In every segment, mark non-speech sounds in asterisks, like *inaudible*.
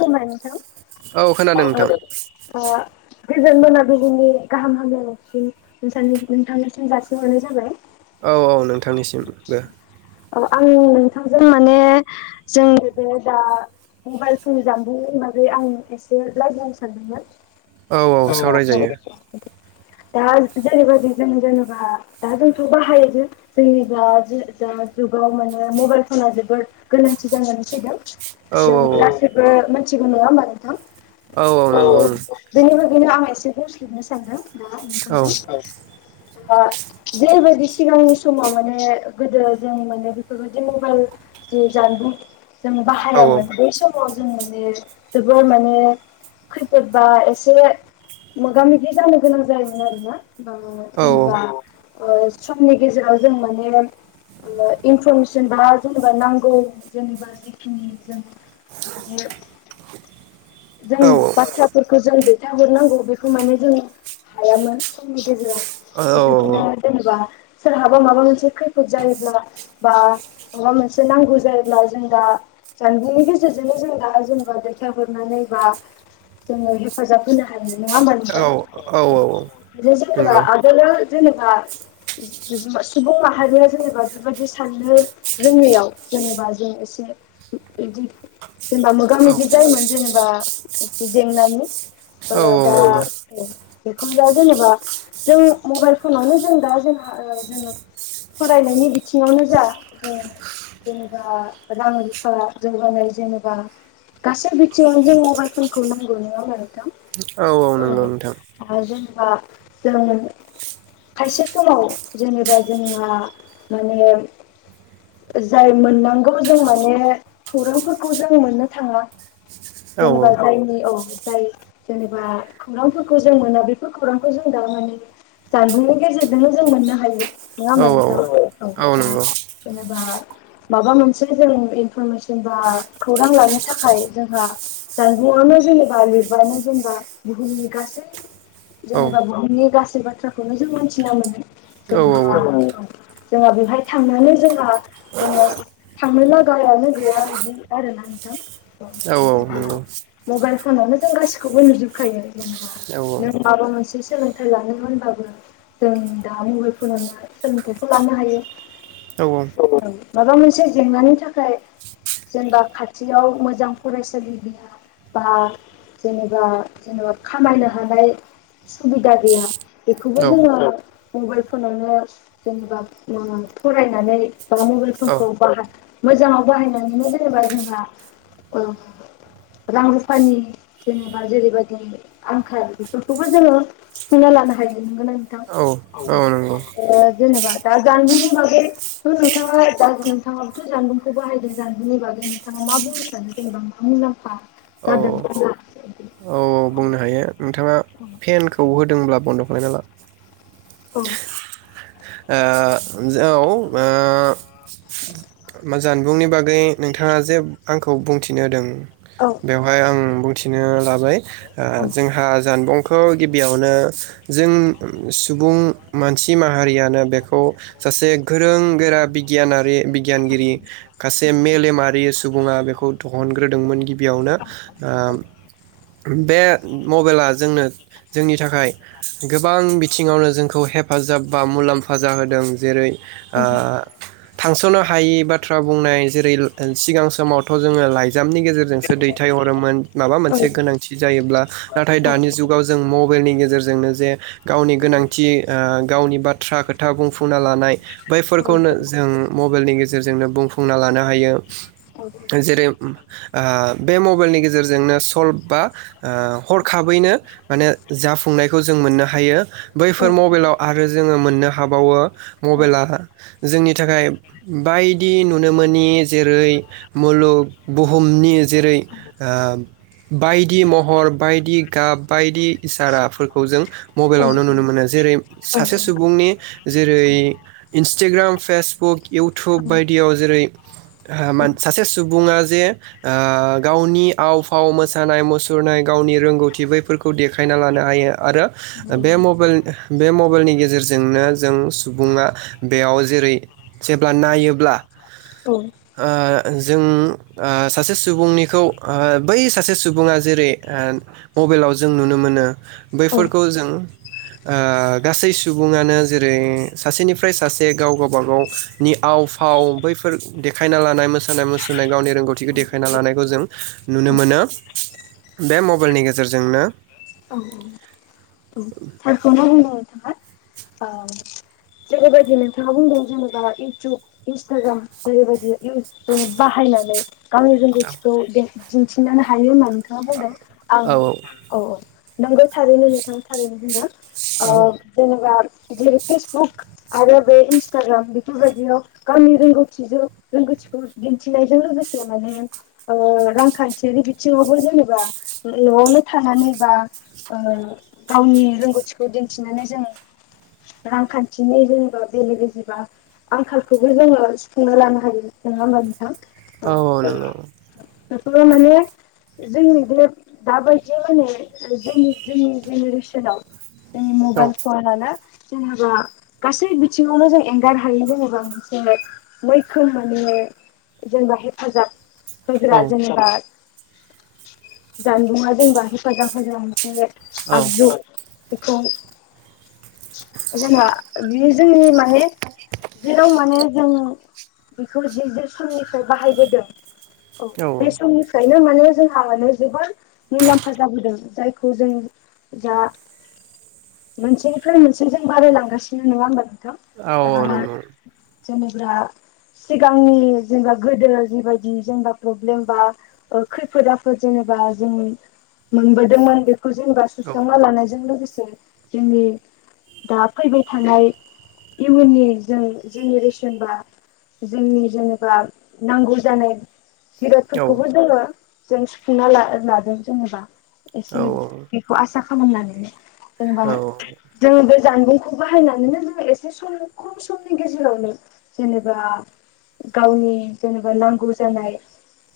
खोनाबाय नोंथां खोनादों औ नोंथां खोनादों। गोजोन मोनाबिनि गाहाम हामलायनायसिम नोंथांनिसिम जासिहरनाय जाबाय। औ औ नों थांनिसिमबो औ आं नोंथांजों माने जोंनि बे दा मबाइल फन जामबुंनि बागै आं एसे रायज्लायनो सानदोंमोन। औ औ सावरायजायो। दा जेनबा जों जेनबा दा जों बाहायो जे जोंनि दा दा जुगाव माने मबाइल फना जोबोद गोनांथि जानानै फैदों। औ जों औ औ गासिबो मिथिगौ नङा होमबा नोंथां। औ *unintelligible* बेखायनो आं एसे बुंस्लिबनो सानो *unintelligible* ओ औ जेरै बादि सिगांनि स माव माने गोदो जों माने बेफोरबायदि मबाइल जि जानबुं जों औ बाहायामोन बै समाव जों जे जोबोर माने खैफोद बा एसे मोगा मोगि जानो गोनां जायोमोन आरोना बा औ जेनेबा ओ समनि गेजेराव जों माने इनफरमेसन बा जेनेबा नांगौ जेनेबा जिखिनि जों माने जों औ बाथ्राफोरखौ जों खिन्थााहरनांगौ बेखौ माने जों हायामोन समनि गेजेराव बिदिनो जेनेबा सोरहाबा माबा मोनसे खै फोद जायोब्ला बा माबा मोनसे नांगौ जायोब्ला जों दा जानबुंनि गेजेरजोंनो जों दा जेनेबा दैथायहरनानै बा जोङो हेफाजाब होनो हायो नोङा होनबा नोंथां औ औ औ जे जेनेबा नंगौ आगोलो जेनेबा सुबुं माहारिया जेनेबा बेबायदि साननो रोङैयाव जेनेबा जों एसे बिदि जेनेबा मोगा मोगि औ जायोमोन जेनेबा जेंनानि ओ औ औ दा नंगौ बेखौ दा जेनेबा जों मबाइल फनावनो जों दा जेनेबा जों फरायनायनि बिथिङावनो जा जों जेनेबा रां रुफा जौगानाय जेनेबा गासै बिथिङावनो जों मबाइलफोरखौ नांगौ नङा होमबा नोंथां औ औ नंगौ नोंथां औ जेनेबा जों खायसे समाव जेनेबा जोंहा माने जाय मोननांगौ जों माने खौरांफोरखौ जों मोननो थाङा औ औ जेनेबा जायनि औ दाय जेनेबा खौरांफोरखौ जों मोना बेफोर खौरांखौ जों तारमाने जानबुंनि गेजेरजोंनो जों मोनो हायो नङा होनबा औ औ नंगौ औ औ नंगौ औ नोंथां नंगौ औ माबा मोनसे जों इनफरमेसन बा खौरां लानो थाखाय जोंहा जानबुंनो जेनेबा लिरबानो जेनेबा बुहुमनि गासै जेनेबा बुहुमनि गासै बाथ्राखौनो जों मिथिना मोनो जोंहा जोंहा बेवहाय थांनानै जोंहा जोंहा थांनो लागायानो गैया बिदि आरोना नोंथां जेन मबाइल फनावनो जों गासिखौबो नुजोबखायो जेनेबा नों माबा मोनसे सोलोंथाइ लानो होनबाबो जों दा मबाइल फोरोंनो सोलोंथाइखौ लानो हायो माबा मोनसे जेंनानि थाखाय जेनेबा खाथियाव मोजां फरायसालि गैया बा जेनेबा जेनेबा खामायनो हानाय सुबिदा गैया बेखौबो जोङो मबाइल फनावनो जेनेबा फरायनानै बा मबाइल फनखौ बाह मोजाङाव बाहायनानैनो जेनेबा जोंहा रां रुफानि जेनेबा जेरैबायदि आंखाल बेफोरखौबो जोङो सुफुंना लानो हायो नोंगोन आ नोंथां औ नंगौ जेनेबा दा जानबुंनि बागै नोंथाङा नोंथाङाबोथ' जानबुंखौ बाहायदों जानबुंनि बागै नोंथाङा मा बुंनो सानो जेनेबा मा मुलाम्फा औ औ जादों औ बुंनो हायो नोंथाङा फेनखौ होदोंब्ला बन्द' खाायना ला औ औ जानबुंनि बागै नोंथाङा जे आंखौ बुंथिनो होदों औ बेवहाय आं बुं मिथिनो लाबाय जोंहा जानबुंखौ गिबियावनो जों सुबुं मानसि माहारिया म बेखौ सासे गोरों गोरा बिगियानारि बिगियानगिरि सासे मेलेमारि सुबुङा बेखौ दिहुनग्रोदोंमोन गिबियावनो बे मबाइला जोंनो जोंनि थाखाय गोबां बिथिङावनो जोंखौ हेफाजाब बा मुलाम्फा हेफाजा होदों जेरै ओ थांस'नो हायि बाथ्रा बुंनाय जेरै सिगां समावथ' जोङो लाइजामनि गेजेरजोंसो दैथायहरोमोन माबा औ मोनसे गोनांथि जायोब्ला नाथाय दानि जुगाव जों मबाइलनि गेजेरजोंनो ज जे गावनि गोनांथि ओ गावनि बाथ्रा खोथा खोथा बुंफुंना लानाय बैफोरखौनो जों मबाइलनि गेजेरजों गेजेरजोंनो बुंफुंना लानो हायो। जेरै बे मबाइलनि गेजेरजोंनो सल्भ बा हरखाबैनो माने जाफुंनायखौ जों मोननो हायो बैफोर मबाइलाव आरो जोङो मोननो ह मबाइला जोंनि थाखाय बायदि नुनो मोनोनि जेरै मुलुग बुहुमनि जेरै बायदि महर बायदि गाब बायदि इसाराफोरखौ जों मबाइलावनो नुनो मोनो जेरै सासे सुबुंनि जेरै थारखौनो इन्सटाग्राम फेसबुक इउटुब बायदियाव जेरै सासे सुबुङा जे गावनि आव फाव मोसानाय मुसुरनाय गावनि रोंगौथि बैफोरखौ देखायना लानो हायो आरो बे मबाइलनि बे मबाइलनि गेजेरजोंनो जों सुबुङा बेयाव जेरै जेब्ला नायोब्ला ओ जों ओ सासे सुबुंनिखौ ओ बै सासे सुबुङा जेरै ओ मबाइलाव जों नुनो मोनो बैफोरखौ जों ओ गासै सुबुङानो जेरै सासेनिफ्राय सासे गाव गावबागावनि आव फाव बैफोर देखायना लानाय मोसानाय-मुसुरनाय गावनि रोंगौथिखौ देखायना लानायखौ जों नुनो मोनो बे मबाइलनि गेजेरजोंनो औ थारखौनो होनो नोंथाङा ओ जेरैबायदि नोंथाङा ओ बुंदों जेनेबा इउटुब इन्सटाग्राम जेरैबायदि जों बाहायनानै गावनि रोंगौथिखौ देखायनो दिनथिनानै हायो होनना नोंथाङा बुंदों आं औ औ औ नोंगौ थारैनो नोंथां थारैनो बुंदो अ औ जेनेबा जेरै फेसबुक आरो बे इन्सटाग्राम बेफोरबायदियाव गावनि रोंगौथिजों रोंगौथिखौ दिनथिनायजों लोगोसे माने ओ रांखानथियारि बिथिङावबो जेनेबा न'आवनो थानानै बा ओ गावनि रोंगौथिखौ दिनथिनानै जों रांखानथिनि जेनेबा बेले बेजेबा आंखालखौबो जोङो सुफुंना लानो हायो नङा होमबा नोंथां औ औ नंगौ बेखौ माने जोंनि बे दाबायदि माने जोंनि जोंनि जेनेरेसनाव जोंनि औ मबाइल फन आला *unintelligible* जेनेबा गासै बिथिङावनो जों एंगार हायै जेनोबा मोनसे मैखोम माने जेनेबा हेफाजाब गुज *unintelligible* औ राजानि *unintelligible* ब *unintelligible* जानबुंङा जेनेबा हेफाजाब होग्रा मोनसे औ एप आगजु बेखौ जेनेबा बे जोंनि मा जेराव माने जोङो बेखौ जों जे साननिफ्राय बाहायबोदों औ बे समनिफ्राय नो माने जोंहा माने जोबोद मुलामफा जाबोदों जायखौ जों जा मोनसेनिफ्राय मोनसेजों बारायलांगासिनो नङा होमबा नोंथां औ औ दा नंगौ जेनेबा सिगांनि जेनेबा गोदो जिबायदि जेनेबा प्रब्लेम बा खैफोद आफोद जेनेबा जों मोनबोदोंमोन बेखौ जेनबा औ सुस्रांना लानाय जों लोगोसे जोंनि दा फैबाय थानाय इयुननि जों जेनेरेसन बा जोंनि जेनेबा नांगौ जानाय औ बिरादफोरखौबो जोङो जों सुफुंना लादों जेनेबा एसे बेखौ आसा *unintelligible* *unintelligible* जेनबा जों बे जानबुंखौ बाहायनानैनो जोंङो एसे सम खम समनि गेजेरावनो जेनेबा गावनि जेनेबा नांगौ जानाय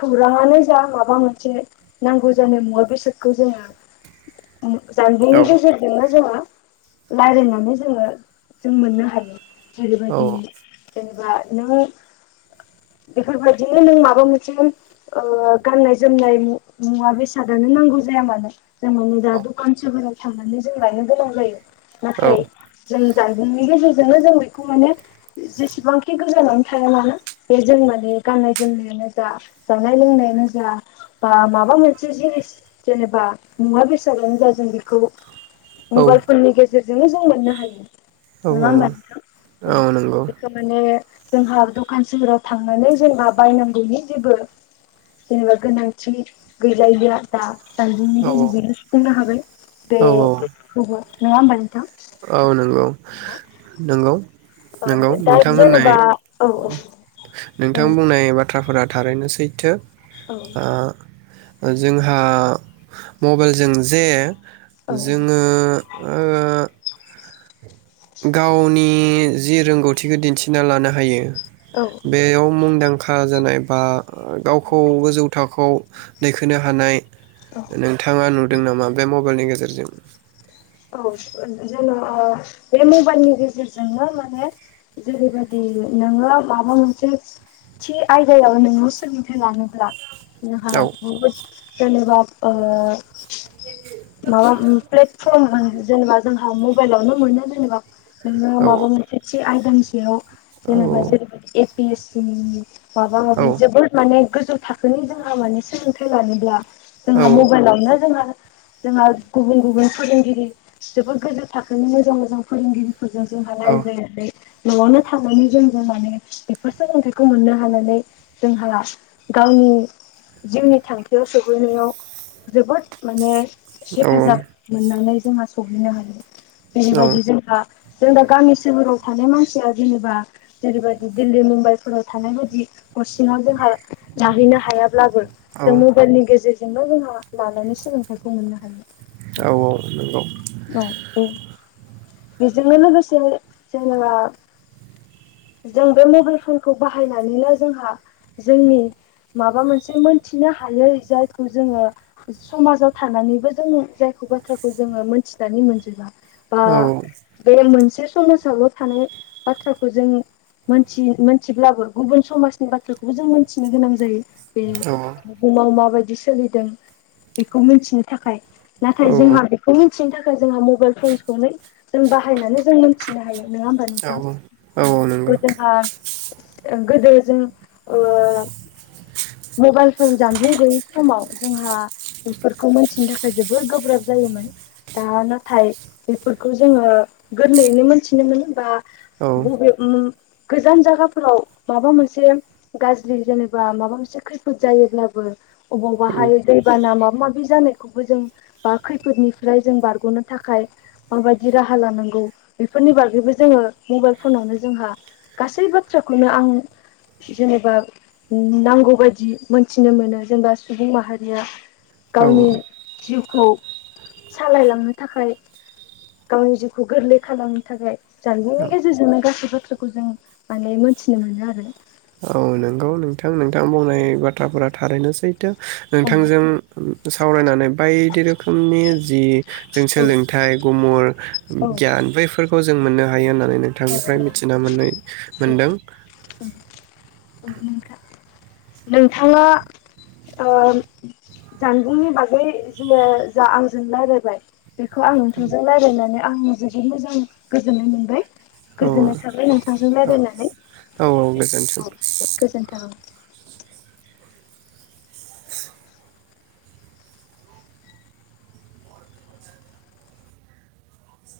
खौरांङानो जा माबा मोनसे नांगौ जानाय मुवा बेसादखौ जोंङो जानबुंनि गेजेरजोंनो जों रायज्लायनानै जोंङो जों मोननो हायो जेरैबायदि जेनेबा नों बेफोरबायदिनो नों माबा मोनसे ओ गाननाय - जोमनाय मुवा बेसादानो नांगौ जाया मानो *unintelligible* *unintelligible* थांनानै जों लायनो गोनां जायो नाथाय जों जानबुंनि गेजेरजों जों बेखौ माने जेसेबां गोजानाव थायामानो जों माने गानाय - जोमनाय जा जानाय - लोंनायानो जा बा माबा मोनसे जिनिस जेनेबा मुवा बेसाद जों बेखौ मबाइल फननि गेजेर गेजेर जोंनो जों मोननो हायो। नंङा होनबा नोंथां। नंगौ बेखौ माने जोंहा दखानसिम सोहोराव थांनानै जोंहा बायनांगौनि जेबो जेनेबा गोनांथि गैलायलिया दा औ जानबुंनि गेजेरजोंनो सुफुंनो हाबाय। औ बे औ नंङा होनबा औ नंगौ नंगौ नंगौ औ दा नोंथां होननाय जेनेबा औ नोंथां बुंनाय बाथ्रा फोरा थारैनो सैथो। आ जोंहा मबाइलजों जे औ जोंङो ओ गावनि जि रोंगौथिखौ दिन्थिना लानो हायो। औ बेयाव मुंदां खा जानाय बा गावखौ गोजौ थाखोआव दैखोनो हानाय औ नोंथांङा नुदों नामा बे म बेलनि गेजेरजों औ जों ओ बे मबाइलनि गेजेरजोंनो माने जेरैबायदि नोङो माबा मोनसे थि आयदायाव नोङो सोलोंथाइ लानोब्ला नोंहा औ बुहुद जेनेबा ओ *inaudible* फर्म होन जेनेबा जोंहा मबाइलावनो मोनो जेनेबा। नोङो औ माबा मोनसे थि आय दानि सायाव औ जेनेबा जेरै बायदि एप बेसि *unintelligible* माबा औ माबि जोबोद माने गोजौ थाख- खोनि जोंहा माने सोंलोंथाइ खौ लानोब्ला औ जोंहा मबाइलावनो जोंहा जोंहा गुबुन गुबुन फोरोंगिरि जोबोद गोजौ थाखोनो मोजां मोजां फोरोंगिरि फोरजों जोंहा रायज्लायनानै न'आवनो थांनानै जोंबो माने बेफोर सोलोंथाइखौ मोननो हानानै जोंहा गावनि जिउनि थांखियाव सहैनायाव जोबोद माने हेफाजाब औ मोननानै जोंहा सहैनो हागोन जेरैबायदि जोंहा जों दा गामि सोहोराव थानाय मानसिया जेनेबा जेरैबादि दिल्ली मुम्बाइफोराव थानाय बादि करसिङाव जोंहा लाहैनो हायाब्लाबो औ जों मबाइलनि गेजेज जोंनो जोंहा लानानै सोलोंथाइखौ मोननो हायो। औ औ नंगौ बिजोंनो लोगोसे जेनबा जों बे मबाइल फोरखौ बाहायनानैनो जोंहा जोंनि माबा मोनसे मोनथिनो हायै जायखौ जोङो समाजाव थानानैबो जों जायखौ बाथ्राखौ जोङो मोनथिनानै मोनजोबा औ बा बे मोनसे समाजावल' थानाय बाथ्राखौ जों मोनथि मोनथिब्लाबो गुबुन समाजनि बाथ्राखौबो जों मोनथिनो गोनां जायो। बे बुहुमाव माबाय दि सोलिदों बेखौ मोनथिनो थाखाय नाथाय औ जोंहा बेखौ थिनो थाखाय जोंहा मबाइल फन्सखौनो जों बाहायनानै जों मोनथिनो हायो। नोङा होनबा औ नोंथां औ औ बो नंगौ जोंहा ओं गोदो जों ओ मबाइलफोन जानबुं गैयि समाव जोंहा बेफोरखौ मोनथिनो थाखाय जबोर गोब्राब जायोमोन दा नाथाय बेफोरखौ जोङो गोरलैयैनो मोनथिनोमोनो बा औ बबे उम गोजान जागाफोराव माबा मोनसे गाज्रि जेनेबा माबा मोनसे खैफोद जायोब्लाबो औ अबावबाहाय दैबाना माब माबि जानायखौबो जों बा खैफोदनिफ्राय जों बारग'नो थाखाय माबायदि राहा लानांगौ बेफोरनि बागैबो जोङो मबाइल फनावनो जोंहा गासै बाथ्राखौनो आं जेनेबा नांगौबायदि मोनथिनो मोनो जेनेबा सुबुं माहारिया औ गावनि जिउ खौ सालायलांनो थाखाय गावनि जिउखौ गोरलै खालामनो थाखाय औ जानबुंनि गेजेरजोंनो गासैबो खौ जों माने मोनथिनो मोनो आरो औ नंगौ नोंथां नोंथां बुंनाय बाथ्राफोरा थारैनो सैथो नोंथांजों सावरायनानै बायदि रोखोमनि जि जों औ सोलोंथाइ गुमुर औ गियान बैफोरखौ जों मोननो हायो ना नानै औ नोंथांनिफ्राय मिथिना मोन मोनदों औ नोंथां नोंथाङा जानबुंनि बागै जोङो जा आंजों राय्लायबाय बेखौ आं नोंथांजों रायज्लायनानै आं जोबोद मोजां गोजोननाय मोनबाय औ गोजोन्नाय थाबाय नोंथांजों औ राय्लायनानै औ औ औ गोजोन्थों। गोजोनथों